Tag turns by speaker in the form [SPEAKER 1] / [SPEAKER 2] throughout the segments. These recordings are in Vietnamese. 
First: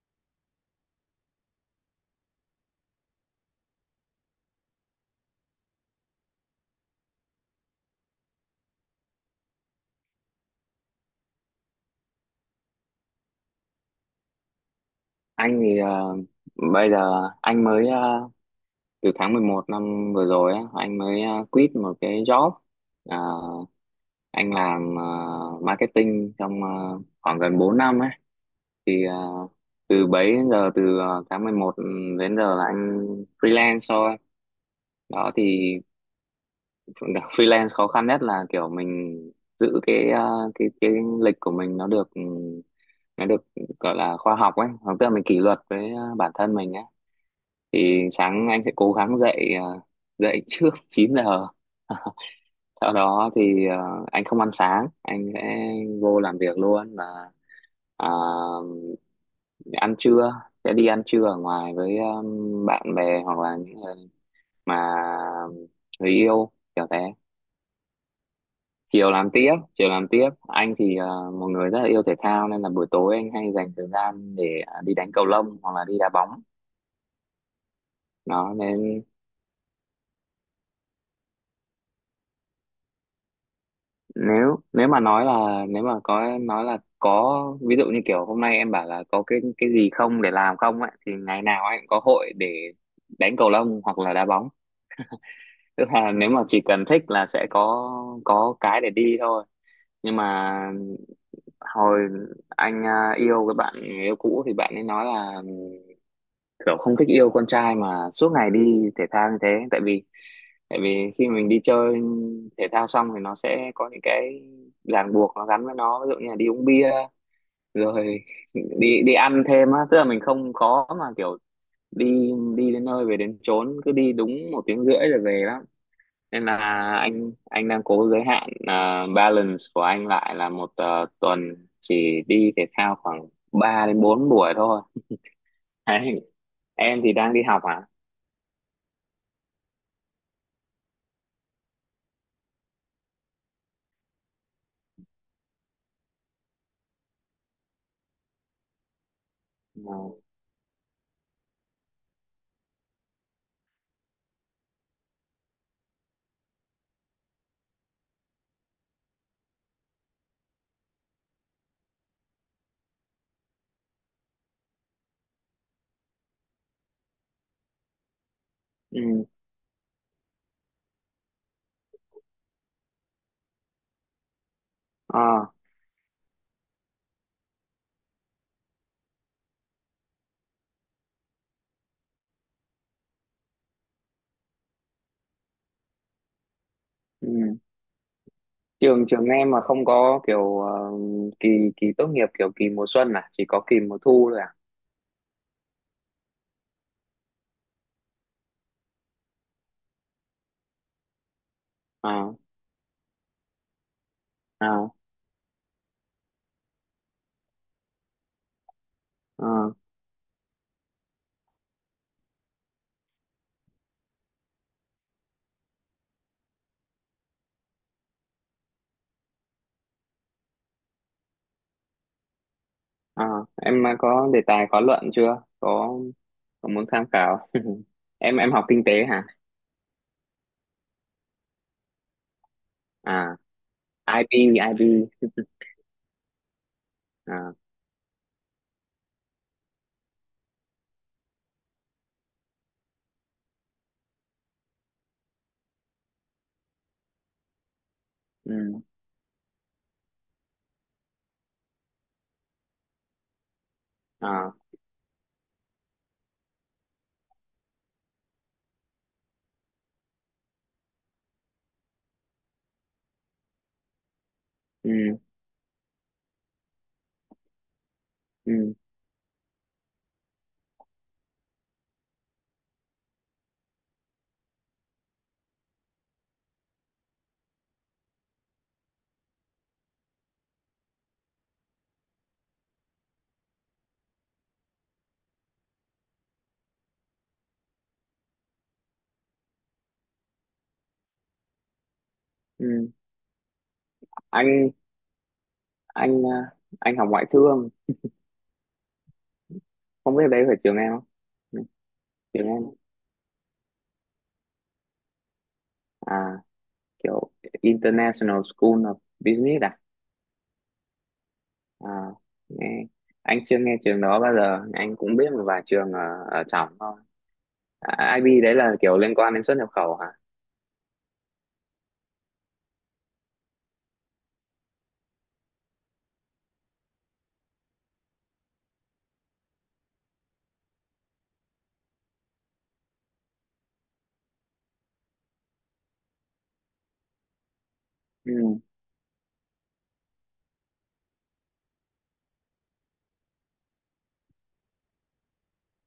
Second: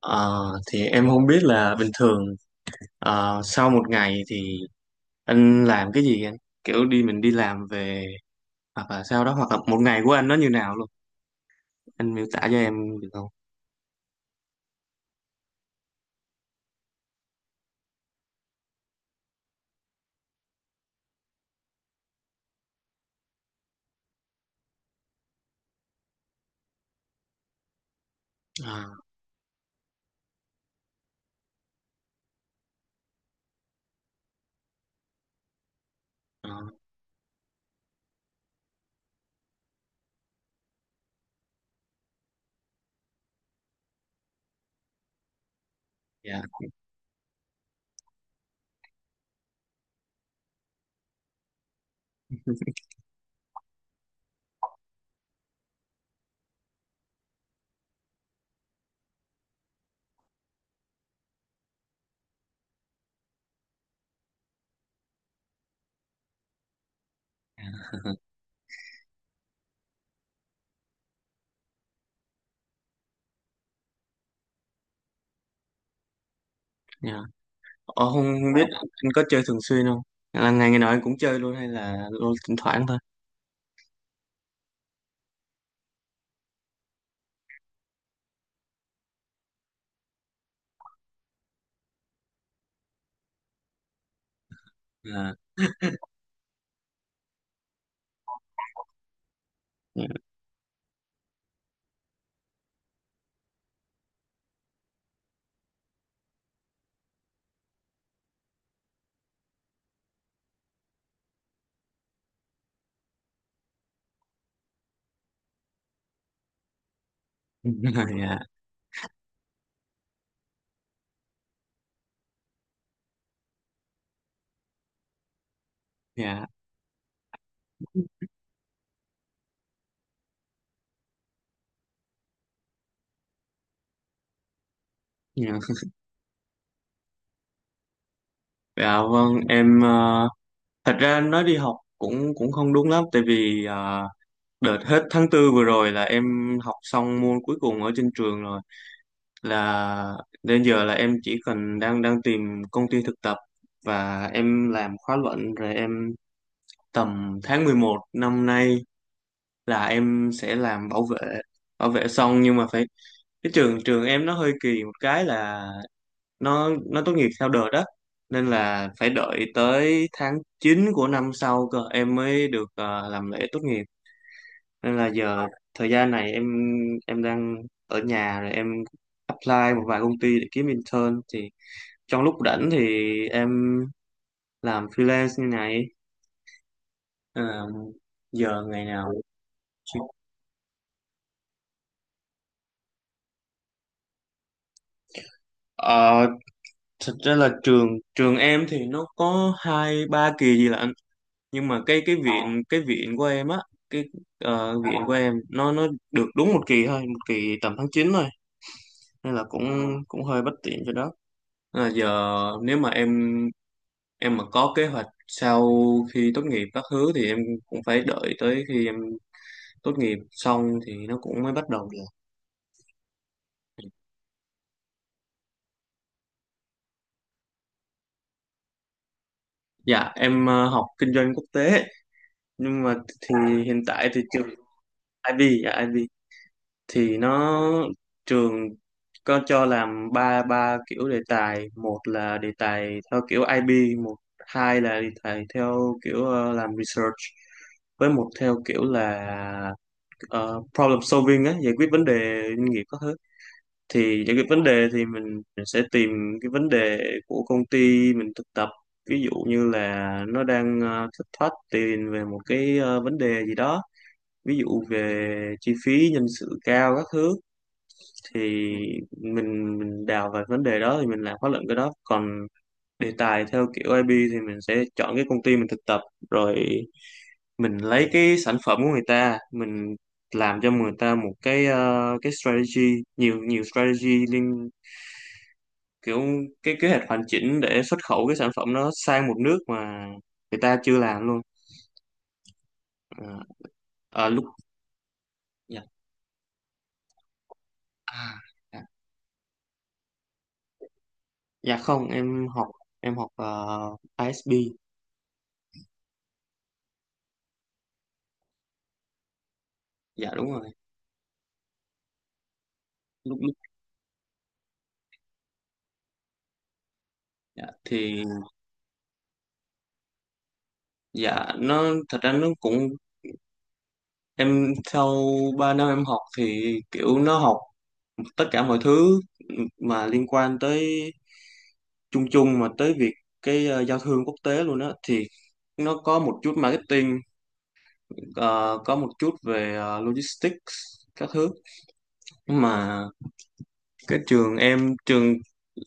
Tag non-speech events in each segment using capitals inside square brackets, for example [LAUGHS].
[SPEAKER 1] Ờ, thì em không biết là bình thường sau một ngày thì anh làm cái gì anh? Kiểu mình đi làm về, hoặc là sau đó, hoặc là một ngày của anh nó như nào luôn. Anh miêu tả cho em được không?
[SPEAKER 2] Anh thì bây giờ anh mới từ tháng 11 năm vừa rồi á, anh mới quit một cái job. Ờ, anh làm marketing trong khoảng gần 4 năm ấy.
[SPEAKER 1] À,
[SPEAKER 2] Thì từ bấy đến giờ từ tháng 11 đến giờ là anh freelance thôi. Đó thì
[SPEAKER 1] à,
[SPEAKER 2] [LAUGHS] freelance khó khăn nhất là kiểu mình giữ cái ờ, cái lịch của mình nó được gọi là khoa học ấy, tức là mình kỷ luật với bản
[SPEAKER 1] dạ,
[SPEAKER 2] thân mình ấy thì sáng anh sẽ cố gắng dậy trước [LAUGHS] 9 giờ, sau đó anh không ăn sáng, anh sẽ vô làm việc luôn à, ăn trưa sẽ đi ăn trưa ở ngoài với bạn bè hoặc là những người mà người yêu kiểu thế, chiều làm tiếp anh một người rất là yêu thể thao nên là buổi tối anh hay dành thời gian đi đánh cầu lông hoặc là đi đá bóng,
[SPEAKER 1] dạ. Ờ, không
[SPEAKER 2] đó
[SPEAKER 1] biết
[SPEAKER 2] nên
[SPEAKER 1] anh có chơi thường xuyên không? Là ngày ngày nào anh cũng chơi luôn, hay là thỉnh thoảng thôi?
[SPEAKER 2] nếu nếu mà nói là nếu mà có nói là có ví dụ như kiểu hôm nay em bảo là có cái gì không để làm không ấy thì ngày nào anh cũng có hội để đánh cầu lông hoặc là đá bóng,
[SPEAKER 1] À,
[SPEAKER 2] tức là nếu mà chỉ cần thích là sẽ có cái để đi thôi.
[SPEAKER 1] dạ,
[SPEAKER 2] Nhưng mà hồi yêu cái bạn người yêu cũ thì bạn ấy nói là kiểu không thích yêu con trai mà suốt ngày đi thể thao như thế, tại vì khi mình đi chơi thể thao xong thì nó sẽ có những cái ràng buộc nó gắn với nó, ví dụ như là đi uống bia
[SPEAKER 1] [LAUGHS]
[SPEAKER 2] rồi
[SPEAKER 1] dạ,
[SPEAKER 2] [LAUGHS] đi đi ăn thêm á, tức là mình không có mà kiểu đi đi đến nơi về đến chốn cứ đi đúng một tiếng rưỡi rồi về lắm, nên
[SPEAKER 1] dạ.
[SPEAKER 2] là anh đang cố giới hạn balance của anh lại là một tuần chỉ đi thể thao khoảng 3 đến 4 buổi thôi.
[SPEAKER 1] Dạ.
[SPEAKER 2] Đấy. Em thì đang đi học à.
[SPEAKER 1] Dạ vâng, em thật ra nói đi học cũng cũng không đúng lắm, tại vì đợt hết tháng 4 vừa rồi là em học xong môn cuối cùng ở trên trường rồi,
[SPEAKER 2] Ừ.
[SPEAKER 1] là đến giờ là em chỉ cần đang đang tìm công ty thực tập và em làm khóa luận, rồi em tầm tháng 11 năm nay là em sẽ làm bảo vệ. Bảo vệ xong, nhưng mà phải, cái trường trường em nó hơi kỳ một cái là nó tốt nghiệp theo đợt đó, nên là phải
[SPEAKER 2] Ừ.
[SPEAKER 1] đợi tới tháng 9 của năm sau cơ em mới được làm lễ tốt nghiệp. Nên là
[SPEAKER 2] Ờ.
[SPEAKER 1] giờ thời gian này em đang ở nhà, rồi em apply một vài công ty để kiếm intern, thì trong lúc rảnh thì em làm freelance như này.
[SPEAKER 2] Ừ.
[SPEAKER 1] Ờ, Giờ ngày
[SPEAKER 2] trường
[SPEAKER 1] nào
[SPEAKER 2] trường em mà không
[SPEAKER 1] chứ.
[SPEAKER 2] có kiểu kỳ kỳ tốt nghiệp kiểu kỳ mùa xuân à, chỉ có kỳ mùa thu thôi À.
[SPEAKER 1] Ờ, Thật ra là trường trường em thì nó có hai ba kỳ gì lận, nhưng mà cái
[SPEAKER 2] À.
[SPEAKER 1] viện, của em á, cái
[SPEAKER 2] À.
[SPEAKER 1] viện của em nó được đúng một kỳ thôi, một kỳ tầm tháng 9 thôi. Nên là cũng
[SPEAKER 2] À.
[SPEAKER 1] cũng hơi bất tiện cho đó. Nên là giờ, nếu mà em mà có kế hoạch sau khi tốt nghiệp các thứ thì em cũng phải đợi tới khi em tốt nghiệp xong thì nó cũng mới bắt đầu được.
[SPEAKER 2] À. Em có đề tài có luận chưa? Có, có muốn tham khảo. [LAUGHS] Em học kinh tế hả?
[SPEAKER 1] Dạ, em học kinh doanh quốc tế, nhưng mà thì hiện tại
[SPEAKER 2] À,
[SPEAKER 1] thì
[SPEAKER 2] IB.
[SPEAKER 1] trường,
[SPEAKER 2] IB. [LAUGHS]
[SPEAKER 1] IB, dạ IB, thì
[SPEAKER 2] À.
[SPEAKER 1] nó, trường có cho làm ba ba kiểu đề tài. Một là đề tài theo kiểu IB, hai là đề tài theo kiểu làm research, với một theo
[SPEAKER 2] Ừ.
[SPEAKER 1] kiểu là ờ, problem solving á, giải quyết vấn đề doanh nghiệp các thứ. Thì những cái
[SPEAKER 2] À.
[SPEAKER 1] vấn đề thì mình sẽ tìm cái vấn đề của công ty mình thực tập, ví dụ như là nó đang thất thoát tiền về một cái vấn đề gì đó, ví dụ
[SPEAKER 2] Ừ.
[SPEAKER 1] về chi phí nhân sự cao các thứ, thì
[SPEAKER 2] Ừ.
[SPEAKER 1] mình đào về vấn đề đó thì mình làm khóa luận cái đó. Còn đề tài theo kiểu IB thì mình sẽ chọn cái công ty mình thực tập, rồi mình lấy cái sản phẩm của người ta, mình làm cho người ta một cái cái strategy, nhiều nhiều strategy liên, kiểu cái kế hoạch hoàn chỉnh để xuất khẩu cái sản phẩm nó sang một nước mà người ta chưa làm luôn.
[SPEAKER 2] Ừ.
[SPEAKER 1] À, à, lúc,
[SPEAKER 2] anh
[SPEAKER 1] dạ.
[SPEAKER 2] anh ờ, anh học ngoại thương,
[SPEAKER 1] À, dạ.
[SPEAKER 2] không biết đấy phải trường em không? Ừ,
[SPEAKER 1] Dạ không,
[SPEAKER 2] trường em.
[SPEAKER 1] em học ISB.
[SPEAKER 2] À, kiểu International School of Business à?
[SPEAKER 1] Dạ đúng rồi.
[SPEAKER 2] À, nghe.
[SPEAKER 1] lúc
[SPEAKER 2] Anh
[SPEAKER 1] lúc
[SPEAKER 2] chưa nghe trường đó bao giờ, anh cũng biết một vài trường ở trong thôi.
[SPEAKER 1] dạ.
[SPEAKER 2] À,
[SPEAKER 1] Thì
[SPEAKER 2] IB đấy là kiểu liên quan đến xuất nhập khẩu hả?
[SPEAKER 1] dạ nó, thật ra nó cũng, em sau 3 năm em học thì kiểu nó học tất cả mọi thứ mà liên quan tới, chung chung mà tới việc cái giao thương quốc tế luôn á. Thì nó có một chút marketing,
[SPEAKER 2] Ừ.
[SPEAKER 1] ờ, có một chút về logistics các thứ, nhưng mà cái trường em, trường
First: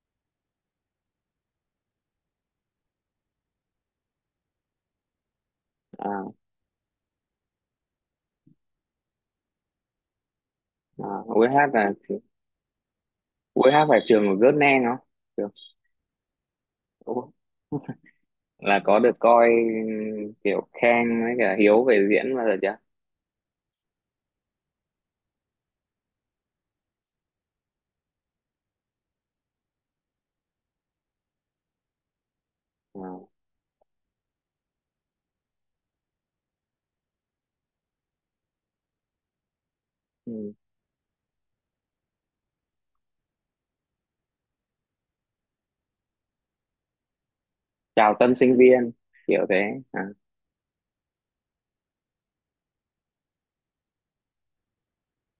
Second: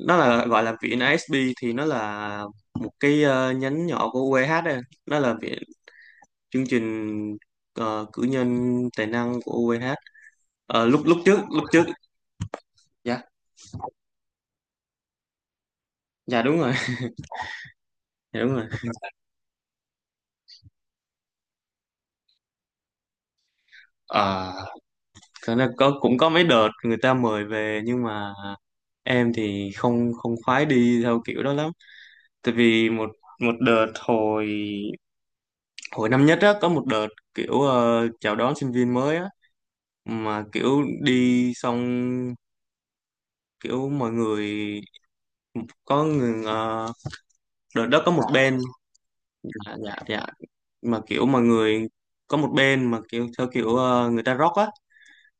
[SPEAKER 1] nó là gọi là viện ISB, thì nó là một cái nhánh nhỏ của UEH đây. Nó là viện,
[SPEAKER 2] À.
[SPEAKER 1] chương trình cử nhân tài năng của UEH. Ờ, lúc lúc
[SPEAKER 2] À.
[SPEAKER 1] trước Lúc
[SPEAKER 2] UH
[SPEAKER 1] trước,
[SPEAKER 2] là
[SPEAKER 1] dạ,
[SPEAKER 2] UH phải trường của Vietnam không? Trường.
[SPEAKER 1] dạ đúng rồi. [LAUGHS]
[SPEAKER 2] Ủa,
[SPEAKER 1] dạ đúng rồi.
[SPEAKER 2] là có được coi kiểu Khang với cả Hiếu về diễn bao giờ chưa?
[SPEAKER 1] Ờ, Thật ra có, cũng có mấy đợt người ta mời về, nhưng mà em thì không không khoái đi theo kiểu đó lắm. Tại vì một,
[SPEAKER 2] À.
[SPEAKER 1] đợt hồi hồi năm nhất á, có một đợt kiểu chào đón sinh viên mới á, mà
[SPEAKER 2] Ừ.
[SPEAKER 1] kiểu đi xong kiểu mọi người có người đợt đó có
[SPEAKER 2] Chào
[SPEAKER 1] một
[SPEAKER 2] tân sinh
[SPEAKER 1] bên,
[SPEAKER 2] viên kiểu thế.
[SPEAKER 1] dạ dạ
[SPEAKER 2] À.
[SPEAKER 1] dạ, mà kiểu mọi người có một bên mà kiểu theo kiểu người ta rock á,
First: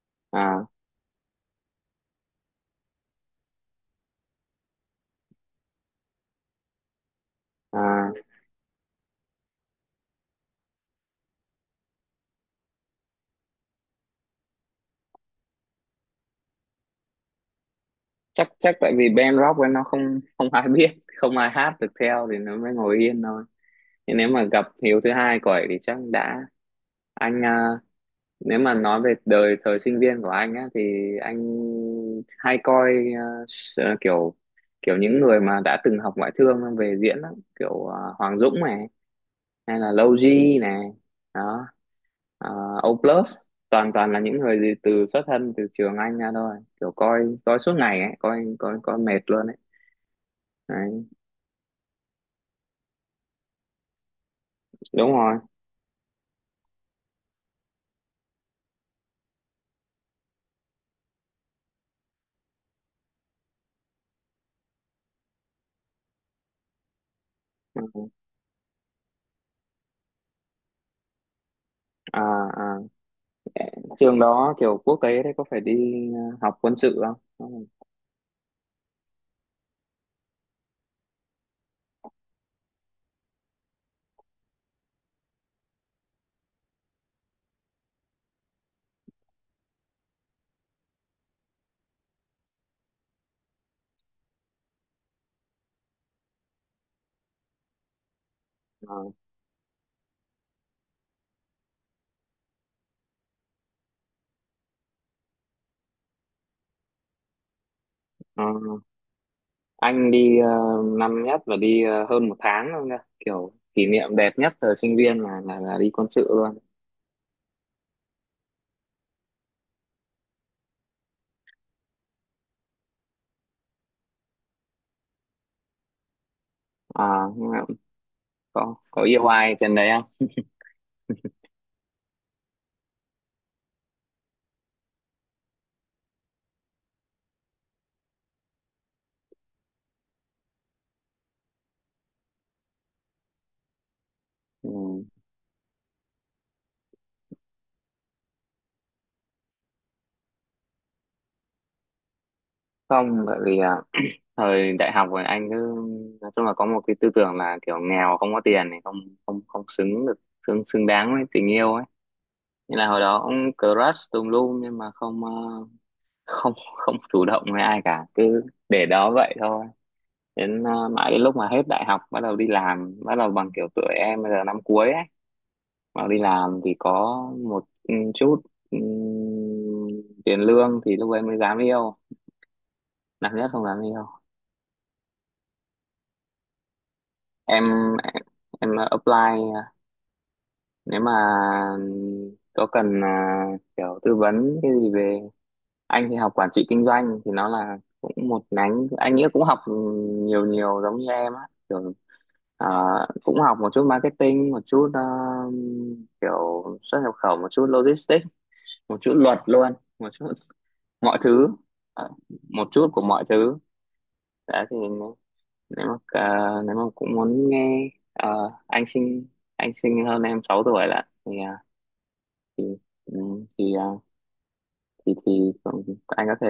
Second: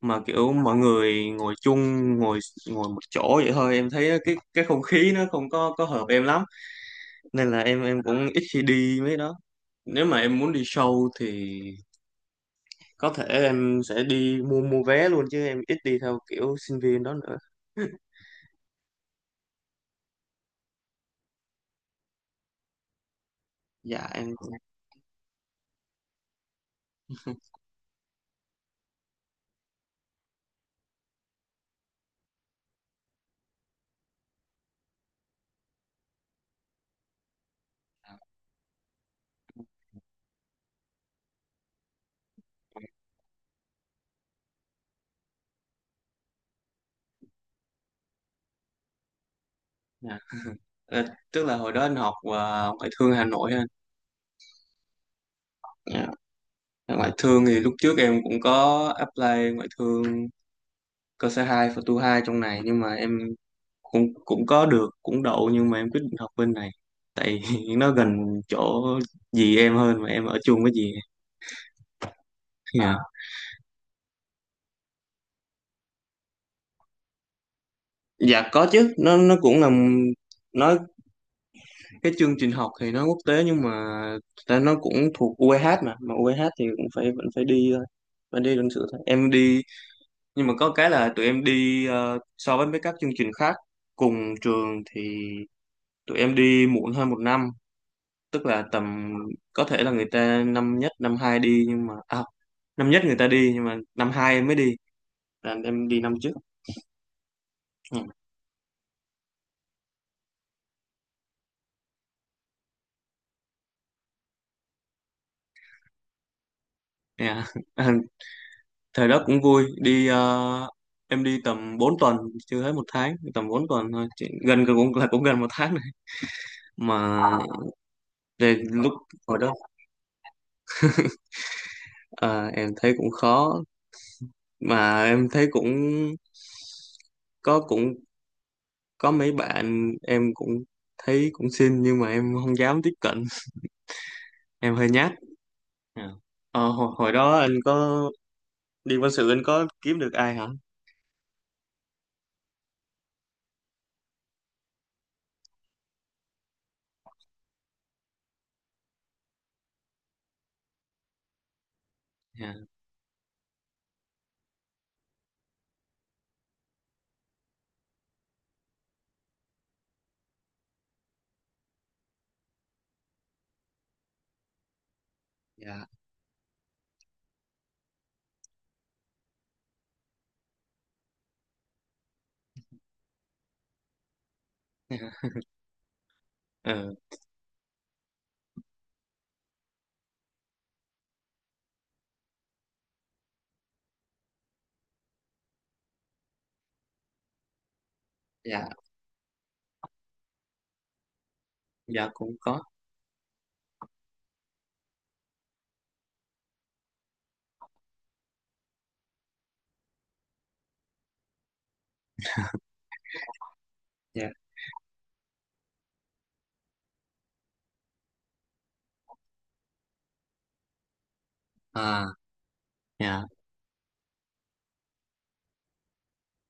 [SPEAKER 1] mà kiểu
[SPEAKER 2] À.
[SPEAKER 1] mọi người ngồi chung, ngồi ngồi một chỗ vậy thôi. Em thấy cái không khí nó không có hợp em lắm, nên là em
[SPEAKER 2] À.
[SPEAKER 1] cũng ít khi đi mấy đó. Nếu mà em muốn đi show thì có thể em sẽ đi mua mua vé luôn, chứ em ít đi theo kiểu sinh viên đó nữa. [LAUGHS]
[SPEAKER 2] Chắc chắc tại vì band rock ấy nó không không ai [LAUGHS] biết, không ai hát được theo thì nó mới ngồi yên thôi.
[SPEAKER 1] Dạ
[SPEAKER 2] Thế nếu
[SPEAKER 1] em.
[SPEAKER 2] mà gặp hiếu thứ hai của ấy thì chắc đã, anh à, nếu mà nói về đời thời sinh viên của anh á thì anh hay coi à, kiểu kiểu những người mà đã từng học ngoại thương về diễn lắm, Hoàng Dũng này, hay là Lâu G này, đó, à, O Plus, toàn toàn là những người gì từ xuất thân từ trường anh ra thôi, kiểu coi coi suốt ngày ấy, coi coi coi mệt luôn ấy.
[SPEAKER 1] Dạ. Ờ,
[SPEAKER 2] Đấy,
[SPEAKER 1] Tức là hồi đó anh học và ngoại thương Hà Nội ha.
[SPEAKER 2] đúng rồi.
[SPEAKER 1] Dạ. Ngoại thương thì lúc trước em cũng có apply ngoại thương cơ sở 2, và tu 2 trong này, nhưng mà em cũng cũng có được, cũng đậu, nhưng mà em quyết định học bên này tại [LAUGHS]
[SPEAKER 2] Ừ.
[SPEAKER 1] nó gần chỗ dì em hơn, mà em ở chung với dì em.
[SPEAKER 2] À. À.
[SPEAKER 1] Dạ,
[SPEAKER 2] Trường đó kiểu quốc tế đấy có phải đi học quân sự không?
[SPEAKER 1] dạ có chứ, nó cũng là, nó cái chương trình học thì nó quốc tế, nhưng mà ta nó cũng thuộc UEH, mà UEH thì cũng phải, vẫn phải đi thôi. Vẫn đi luận sự thôi, em đi, nhưng mà có cái là tụi em đi so với mấy các chương trình khác cùng trường thì tụi em đi muộn hơn một năm. Tức là
[SPEAKER 2] Ờ.
[SPEAKER 1] tầm, có thể là người ta năm nhất năm hai đi, nhưng mà năm nhất người ta đi nhưng mà năm hai em mới đi, là em đi năm trước. Ừ,
[SPEAKER 2] Ờ. Anh đi năm nhất và đi hơn một tháng luôn nha, kiểu kỷ niệm đẹp nhất thời sinh viên là đi quân sự luôn.
[SPEAKER 1] yeah. [LAUGHS] Thời đó cũng vui. Đi em đi tầm 4 tuần, chưa hết một tháng, tầm 4 tuần thôi. Gần gần cũng là, cũng gần một tháng này mà.
[SPEAKER 2] À, nhưng mà
[SPEAKER 1] Về
[SPEAKER 2] có
[SPEAKER 1] lúc
[SPEAKER 2] có yêu
[SPEAKER 1] hồi đó
[SPEAKER 2] ai trên đấy không?
[SPEAKER 1] ờ, em thấy cũng khó, mà em thấy cũng có, cũng có mấy bạn em cũng thấy cũng xinh, nhưng mà em không dám tiếp cận,
[SPEAKER 2] Ừ.
[SPEAKER 1] em hơi nhát. Dạ. Hồi đó anh có đi quân sự anh có kiếm được ai hả.
[SPEAKER 2] Không, bởi vì thời đại học rồi anh cứ nói chung là có một cái tư tưởng là kiểu nghèo không có tiền thì không không không xứng được, xứng xứng đáng với tình yêu ấy,
[SPEAKER 1] Dạ,
[SPEAKER 2] nên là hồi đó cũng crush tùm lum nhưng mà không ờ, không không chủ động với ai cả, cứ để đó vậy thôi, mãi đến lúc mà hết đại học bắt đầu đi làm, bắt đầu bằng kiểu tuổi em bây giờ năm cuối ấy,
[SPEAKER 1] dạ,
[SPEAKER 2] bắt đầu đi làm thì có một chút ừ, tiền lương thì lúc ấy mới dám yêu. Năm nhất không dám yêu.
[SPEAKER 1] [LAUGHS] dạ. Ờ,
[SPEAKER 2] Em em, em apply, nếu mà có cần kiểu tư vấn cái gì về, anh thì học quản trị kinh doanh thì nó là cũng một
[SPEAKER 1] dạ,
[SPEAKER 2] nhánh anh nghĩa cũng học nhiều nhiều giống như em á, kiểu
[SPEAKER 1] dạ cũng có.
[SPEAKER 2] à, cũng học một chút marketing, một chút kiểu xuất nhập khẩu, một chút logistics, một chút luật luôn, một chút [LAUGHS] mọi thứ. Ờ, Một chút của mọi thứ.
[SPEAKER 1] Dạ,
[SPEAKER 2] Đã thì nếu nếu mà à, nếu mà cũng muốn nghe anh sinh hơn em 6 tuổi là thì
[SPEAKER 1] à,
[SPEAKER 2] ừ,
[SPEAKER 1] dạ,
[SPEAKER 2] thì thì thì anh có thể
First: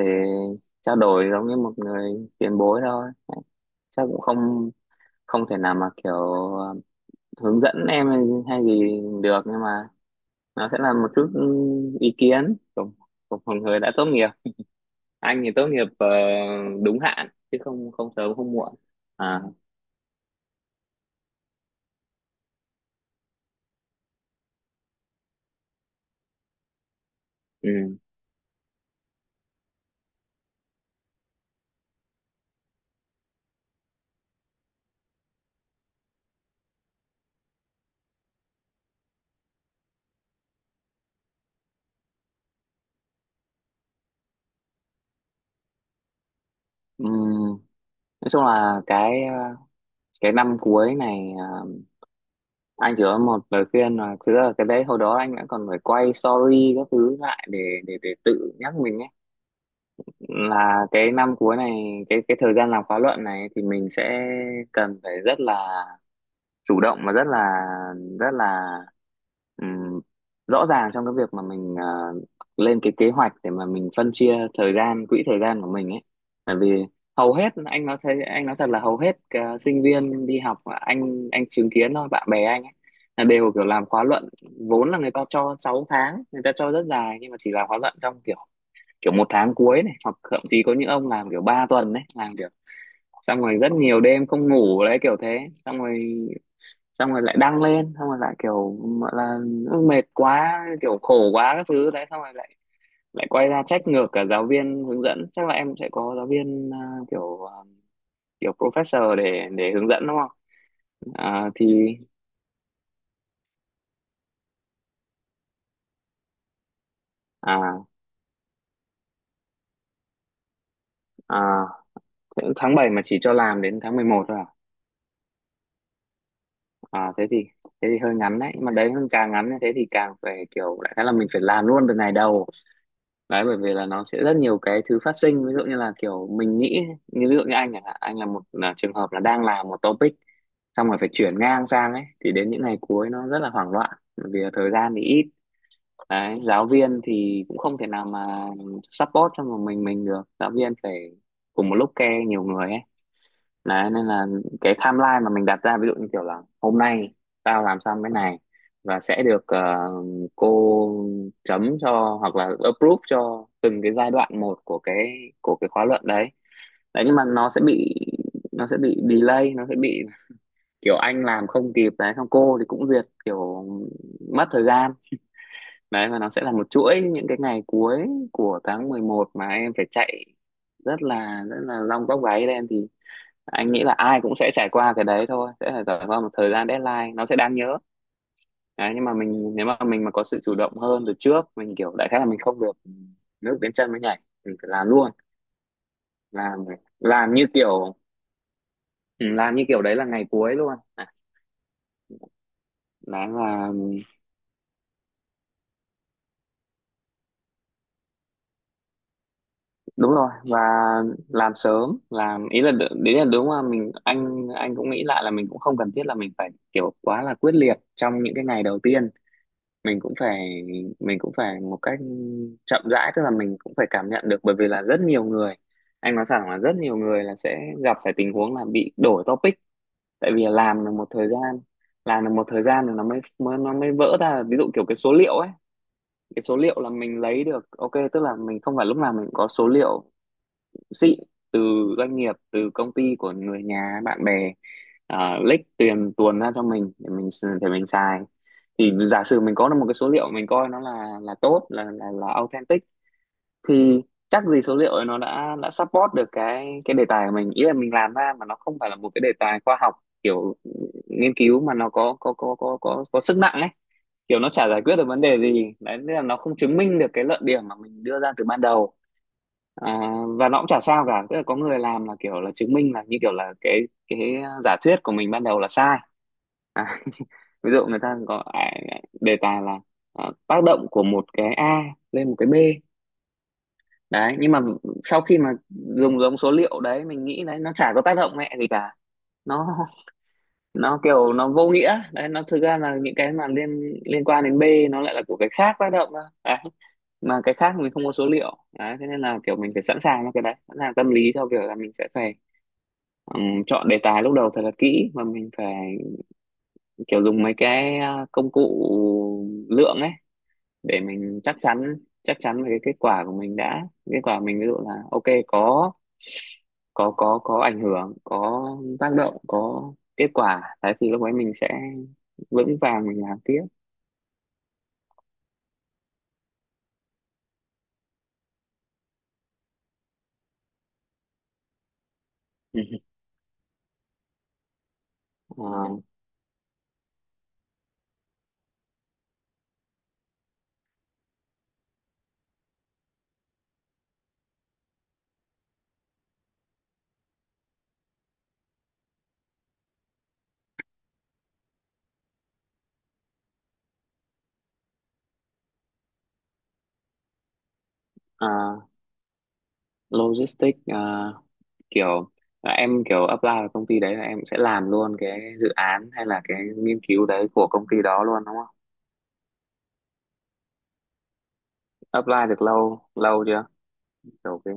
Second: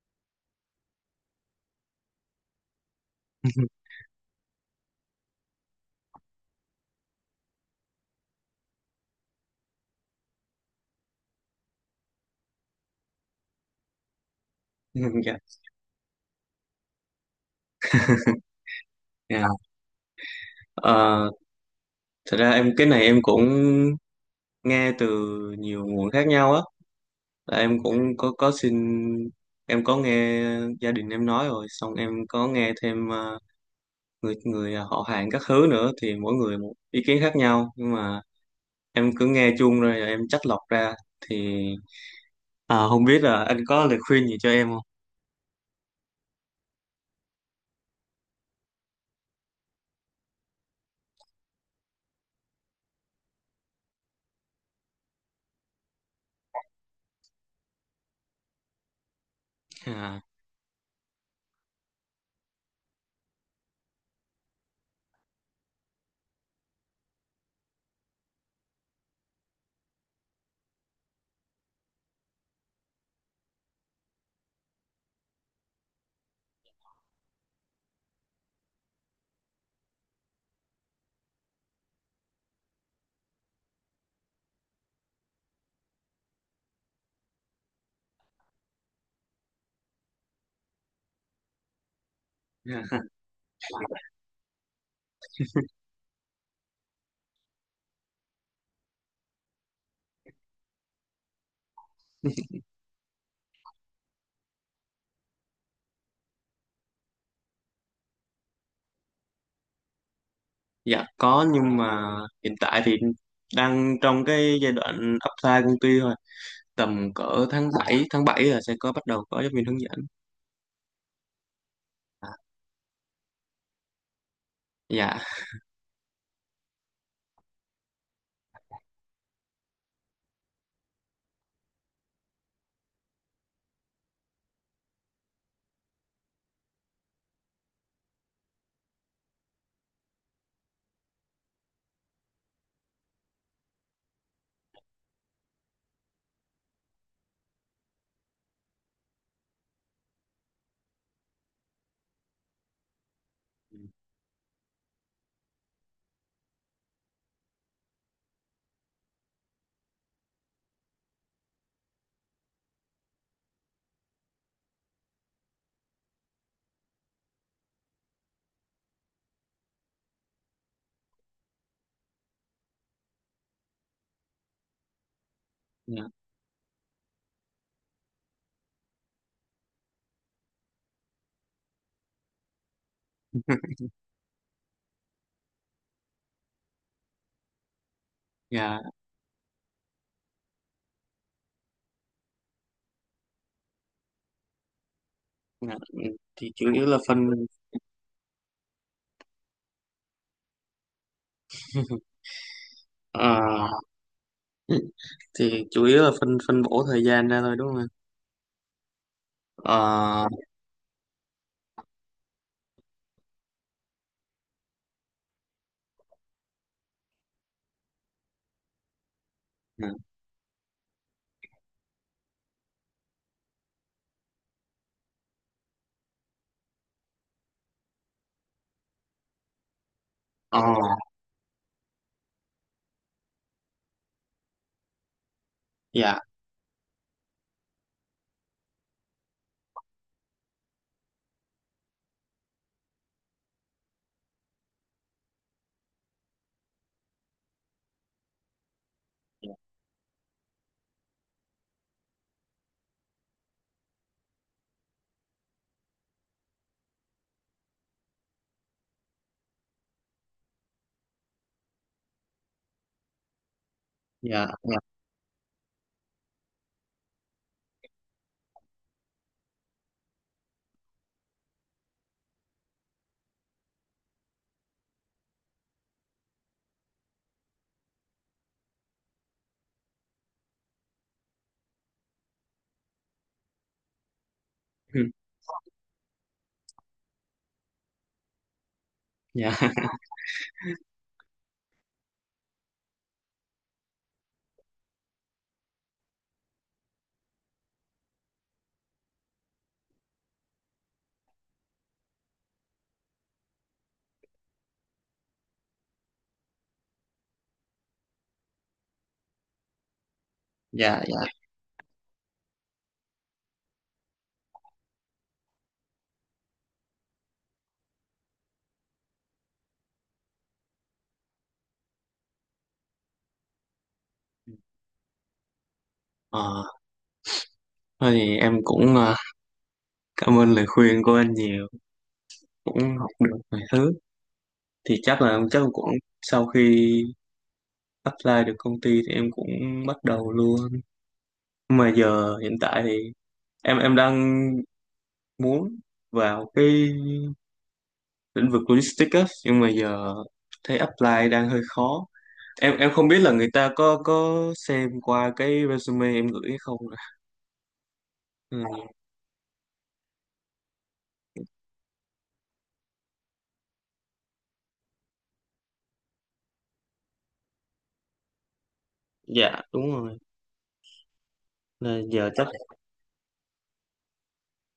[SPEAKER 2] trao đổi giống như một người tiền bối thôi,
[SPEAKER 1] [LAUGHS]
[SPEAKER 2] chắc cũng không không thể nào mà à, hướng dẫn em hay hay gì được, nhưng mà nó sẽ là một chút ý kiến của một người đã tốt nghiệp.
[SPEAKER 1] dạ.
[SPEAKER 2] Anh thì tốt nghiệp đúng hạn chứ không không sớm không muộn. À.
[SPEAKER 1] Yeah. Ờ, Thật ra em, cái này em cũng nghe từ nhiều nguồn khác nhau á. Là em
[SPEAKER 2] Ừ.
[SPEAKER 1] cũng có xin, em có nghe gia đình em nói rồi, xong em có nghe thêm người người họ hàng các thứ nữa, thì mỗi người một ý kiến khác nhau, nhưng mà em cứ nghe chung rồi em chắt lọc ra. Thì ờ, không biết là anh có lời khuyên gì cho em không?
[SPEAKER 2] Ừm, nói chung là cái năm cuối này anh chỉ có một lời khuyên là thực ra là cái đấy hồi đó anh đã còn phải quay story các thứ lại để tự nhắc mình ấy,
[SPEAKER 1] À.
[SPEAKER 2] là cái năm cuối này, cái thời gian làm khóa luận này thì mình sẽ cần phải rất là chủ động và rất là Ừm, rõ ràng trong cái việc mà mình lên cái kế hoạch để mà mình phân chia thời gian, quỹ thời gian của mình ấy, bởi vì hầu hết, anh nói, thật là hầu hết sinh viên đi học mà anh chứng kiến thôi, bạn bè anh ấy, là đều kiểu làm khóa luận, vốn là người ta cho 6 tháng, người ta cho rất dài nhưng mà chỉ làm khóa luận trong kiểu kiểu một tháng cuối này, hoặc thậm chí có những ông làm kiểu 3 tuần đấy, làm kiểu
[SPEAKER 1] [LAUGHS]
[SPEAKER 2] xong rồi rất nhiều đêm không ngủ đấy, kiểu thế, xong rồi lại đăng lên, xong rồi lại kiểu gọi là mệt quá kiểu khổ quá các thứ đấy, xong rồi lại lại quay ra trách ngược cả giáo viên hướng dẫn. Chắc là em sẽ có giáo viên kiểu professor để hướng dẫn đúng không?
[SPEAKER 1] Dạ có,
[SPEAKER 2] à,
[SPEAKER 1] nhưng
[SPEAKER 2] thì
[SPEAKER 1] mà hiện tại thì đang trong cái giai đoạn apply công ty thôi. Tầm cỡ tháng
[SPEAKER 2] à,
[SPEAKER 1] bảy là sẽ có, bắt đầu có giáo viên hướng dẫn.
[SPEAKER 2] à,
[SPEAKER 1] à,
[SPEAKER 2] Tháng bảy mà chỉ cho làm đến tháng 11 thôi à?
[SPEAKER 1] dạ,
[SPEAKER 2] à thế thì thế thì hơi ngắn đấy, nhưng mà đấy càng ngắn như thế thì càng phải kiểu đại khái là mình phải làm luôn từ ngày đầu, đấy, bởi vì là nó sẽ rất nhiều cái thứ phát sinh, ví dụ như là kiểu mình nghĩ như ví dụ như anh chẳng hạn, anh là trường hợp là đang làm một topic xong rồi phải chuyển ngang sang ấy thì đến những ngày cuối nó rất là hoảng loạn, bởi vì là thời gian thì ít đấy, giáo viên thì cũng không thể nào mà support cho một mình được, giáo viên phải cùng một lúc care nhiều người ấy. Đấy, nên là cái timeline mà mình đặt ra ví dụ như kiểu là hôm nay tao làm xong cái này và sẽ được cô chấm cho hoặc là approve cho từng cái giai đoạn một của cái khóa luận đấy. Đấy nhưng mà nó sẽ bị delay, nó sẽ bị kiểu anh làm không kịp đấy, xong cô thì cũng duyệt kiểu mất thời gian
[SPEAKER 1] dạ,
[SPEAKER 2] đấy, và nó sẽ là một chuỗi những cái ngày cuối của tháng 11 mà em phải chạy rất là long tóc gáy lên. Thì anh nghĩ là ai cũng sẽ trải qua cái đấy thôi, sẽ phải trải qua một thời gian deadline nó sẽ đáng nhớ
[SPEAKER 1] dạ,
[SPEAKER 2] đấy. Nhưng mà mình nếu mà mình mà có sự chủ động hơn từ trước, mình kiểu đại khái là mình không được nước đến chân mới nhảy, mình phải làm luôn.
[SPEAKER 1] dạ. Ừ, thì
[SPEAKER 2] làm
[SPEAKER 1] chủ yếu là phân,
[SPEAKER 2] làm như kiểu ừ, làm như kiểu đấy là ngày cuối luôn.
[SPEAKER 1] [LAUGHS]
[SPEAKER 2] Đấy
[SPEAKER 1] ờ,
[SPEAKER 2] là
[SPEAKER 1] thì chủ yếu là phân phân bổ thời gian ra thôi, đúng không anh?
[SPEAKER 2] đúng
[SPEAKER 1] Ờ.
[SPEAKER 2] rồi. Và làm sớm, làm ý là đấy là đúng. Mà mình, anh cũng nghĩ lại là mình cũng không cần thiết là mình phải kiểu quá là quyết liệt trong những cái ngày đầu tiên.
[SPEAKER 1] Dạ,
[SPEAKER 2] Mình cũng phải mình cũng phải một cách chậm rãi, tức là mình cũng phải cảm nhận được. Bởi vì là rất nhiều người, anh nói thẳng là rất nhiều người là sẽ gặp phải tình huống là bị đổi topic. Tại vì là
[SPEAKER 1] ờ,
[SPEAKER 2] làm được một thời gian làm được một thời gian rồi nó mới, nó mới vỡ ra. Ví dụ kiểu cái số liệu ấy,
[SPEAKER 1] dạ,
[SPEAKER 2] cái số liệu là mình lấy được ok, tức là mình không phải lúc nào mình cũng có số liệu xịn từ doanh nghiệp, từ công ty của người nhà bạn bè, lích tiền tuồn ra cho mình để mình để mình xài. Thì giả sử mình có được một cái số liệu mình coi nó là tốt, là authentic, thì chắc gì số liệu ấy nó đã support được cái đề tài của mình. Ý là mình làm ra mà nó không phải là một cái đề tài khoa học, kiểu nghiên cứu, mà nó có sức nặng ấy. Kiểu
[SPEAKER 1] dạ,
[SPEAKER 2] nó chả
[SPEAKER 1] dạ.
[SPEAKER 2] giải quyết được vấn đề gì đấy, nên là nó không chứng minh được cái luận điểm mà mình đưa ra từ ban đầu. À, và nó cũng chả sao cả. Tức là có người làm là kiểu là chứng minh là như kiểu là cái giả thuyết của mình ban đầu là sai. Ví dụ người ta có đề tài là tác động của một cái A lên một cái B đấy. Nhưng mà
[SPEAKER 1] Ừ,
[SPEAKER 2] sau khi mà dùng giống số liệu đấy mình nghĩ đấy, nó chả có tác động mẹ gì cả.
[SPEAKER 1] dạ,
[SPEAKER 2] nó
[SPEAKER 1] [LAUGHS]
[SPEAKER 2] nó kiểu nó vô nghĩa đấy. Nó thực ra là những cái mà liên liên quan đến B, nó lại là của cái khác tác động thôi đấy. Mà cái khác mình không có số liệu đấy, thế nên là kiểu mình phải sẵn sàng cho cái đấy, sẵn sàng tâm lý cho việc là mình sẽ phải. Chọn đề tài lúc đầu thật là kỹ, mà mình phải kiểu dùng mấy cái công cụ lượng ấy,
[SPEAKER 1] dạ,
[SPEAKER 2] để
[SPEAKER 1] dạ.
[SPEAKER 2] mình chắc chắn về cái kết quả của mình đã. Kết quả mình ví dụ là ok, có có ảnh hưởng, có tác động, có kết quả đấy, thì lúc ấy mình sẽ vững vàng mình làm tiếp.
[SPEAKER 1] Ờ thôi thì em cũng cảm ơn lời khuyên của anh nhiều, cũng
[SPEAKER 2] [LAUGHS]
[SPEAKER 1] học được vài thứ. Thì chắc là
[SPEAKER 2] Ừ.
[SPEAKER 1] cũng,
[SPEAKER 2] Ờ,
[SPEAKER 1] sau khi apply được công ty thì em cũng bắt đầu luôn. Mà giờ hiện tại thì em đang muốn vào cái lĩnh vực logistics á, nhưng mà giờ thấy apply đang hơi khó, em không biết là người ta có xem qua cái resume em gửi hay không.
[SPEAKER 2] ờ,
[SPEAKER 1] Ừ,
[SPEAKER 2] logistics. Ờ, Kiểu là em kiểu apply vào công ty đấy là em sẽ làm luôn cái dự án hay là cái nghiên cứu đấy của công ty đó luôn đúng không?
[SPEAKER 1] dạ đúng rồi. Là giờ chắc
[SPEAKER 2] Apply được lâu lâu chưa? Kiểu cái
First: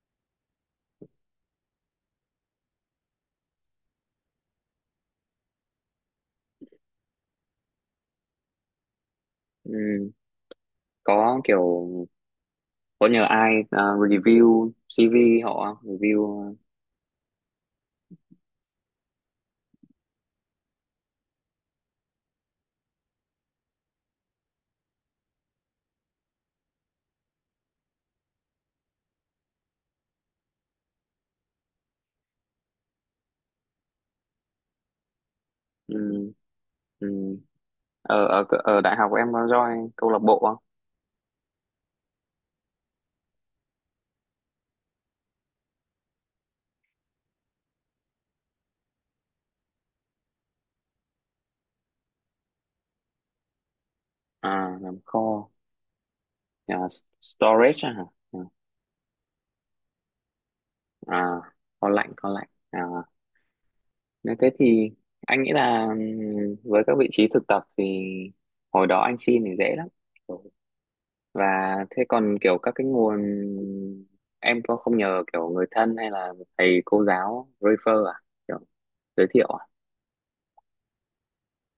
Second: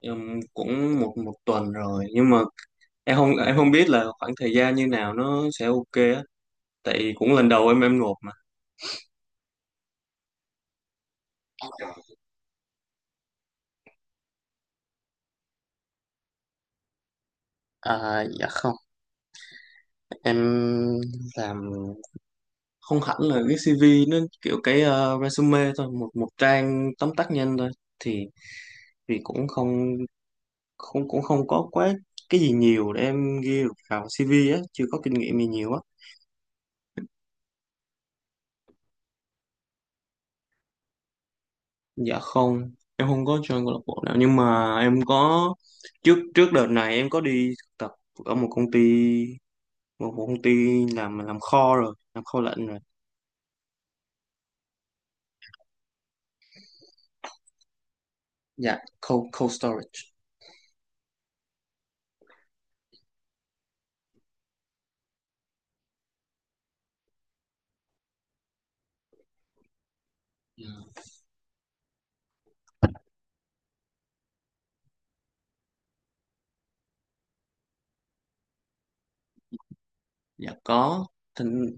[SPEAKER 1] em cũng một một tuần rồi, nhưng mà em không biết là khoảng thời gian như nào nó sẽ ok á, tại cũng lần đầu em nộp mà.
[SPEAKER 2] ừm, có kiểu có nhờ ai review CV họ không? Review
[SPEAKER 1] À, dạ không, em làm không hẳn là cái CV, nó kiểu cái resume thôi, một một trang tóm tắt nhanh thôi. Thì cũng không, cũng không có quá cái gì nhiều để em ghi được vào CV á, chưa có kinh nghiệm gì nhiều á.
[SPEAKER 2] ừm, ừm. ở, ở ở đại học em có join câu lạc bộ không?
[SPEAKER 1] Dạ không, em không có join câu lạc bộ nào, nhưng mà em có, trước trước đợt này em có đi thực tập ở một công ty, một công ty làm kho rồi, làm kho lạnh rồi.
[SPEAKER 2] À, làm kho. À, storage à, hả?
[SPEAKER 1] Dạ, cold cold storage.
[SPEAKER 2] À, kho lạnh à. Nếu thế thì anh nghĩ là với các vị trí thực tập thì hồi đó anh xin thì dễ lắm.
[SPEAKER 1] Dạ,
[SPEAKER 2] Và thế còn kiểu các cái nguồn, em có không nhờ kiểu người thân hay là thầy cô giáo refer à, kiểu giới thiệu à?
[SPEAKER 1] dạ có. Thỉnh-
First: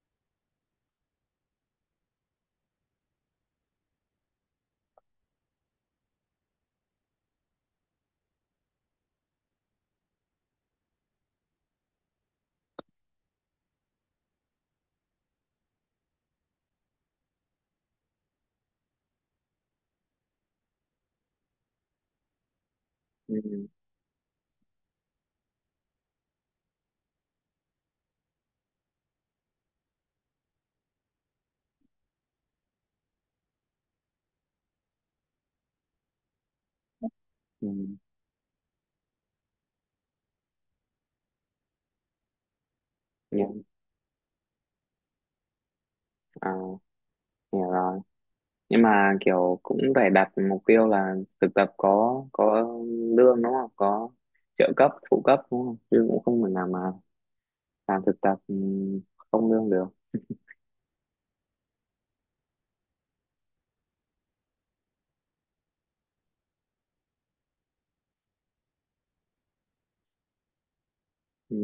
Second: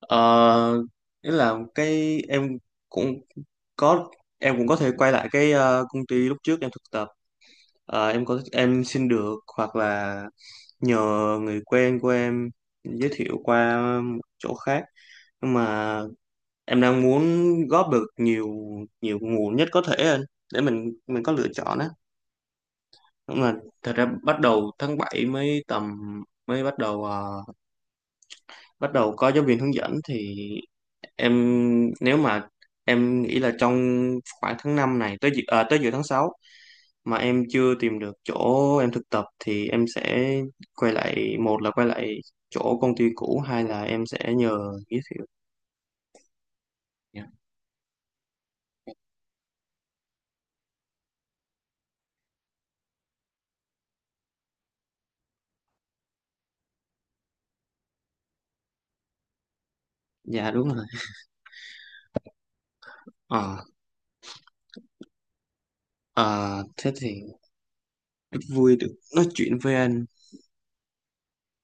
[SPEAKER 1] Ờ, Nghĩa là cái em, cũng có em cũng có thể quay lại cái công ty lúc trước em thực tập. Ờ, em có Em xin được, hoặc là nhờ người quen của em giới thiệu qua một chỗ khác, nhưng mà em đang muốn góp được nhiều nhiều nguồn nhất có thể lên để mình có lựa chọn á. Nhưng mà
[SPEAKER 2] Ừ,
[SPEAKER 1] thật ra bắt đầu tháng 7 mới tầm, mới bắt đầu bắt đầu có giáo viên hướng dẫn. Thì em, nếu mà em nghĩ là trong khoảng tháng 5 này tới tới giữa tháng 6 mà em
[SPEAKER 2] ừ,
[SPEAKER 1] chưa tìm được chỗ em thực tập thì em sẽ quay lại, một là quay lại chỗ công ty cũ,
[SPEAKER 2] nhưng,
[SPEAKER 1] hai là em sẽ nhờ giới thiệu.
[SPEAKER 2] à,
[SPEAKER 1] Dạ.
[SPEAKER 2] hiểu rồi. Nhưng mà kiểu cũng phải đặt mục tiêu là thực tập có lương đúng không, có trợ cấp phụ cấp đúng không, chứ cũng không thể nào mà làm thực tập không lương được.
[SPEAKER 1] Dạ, đúng rồi. ờ ờ, Thế thì rất vui được nói chuyện với anh.
[SPEAKER 2] Ừ.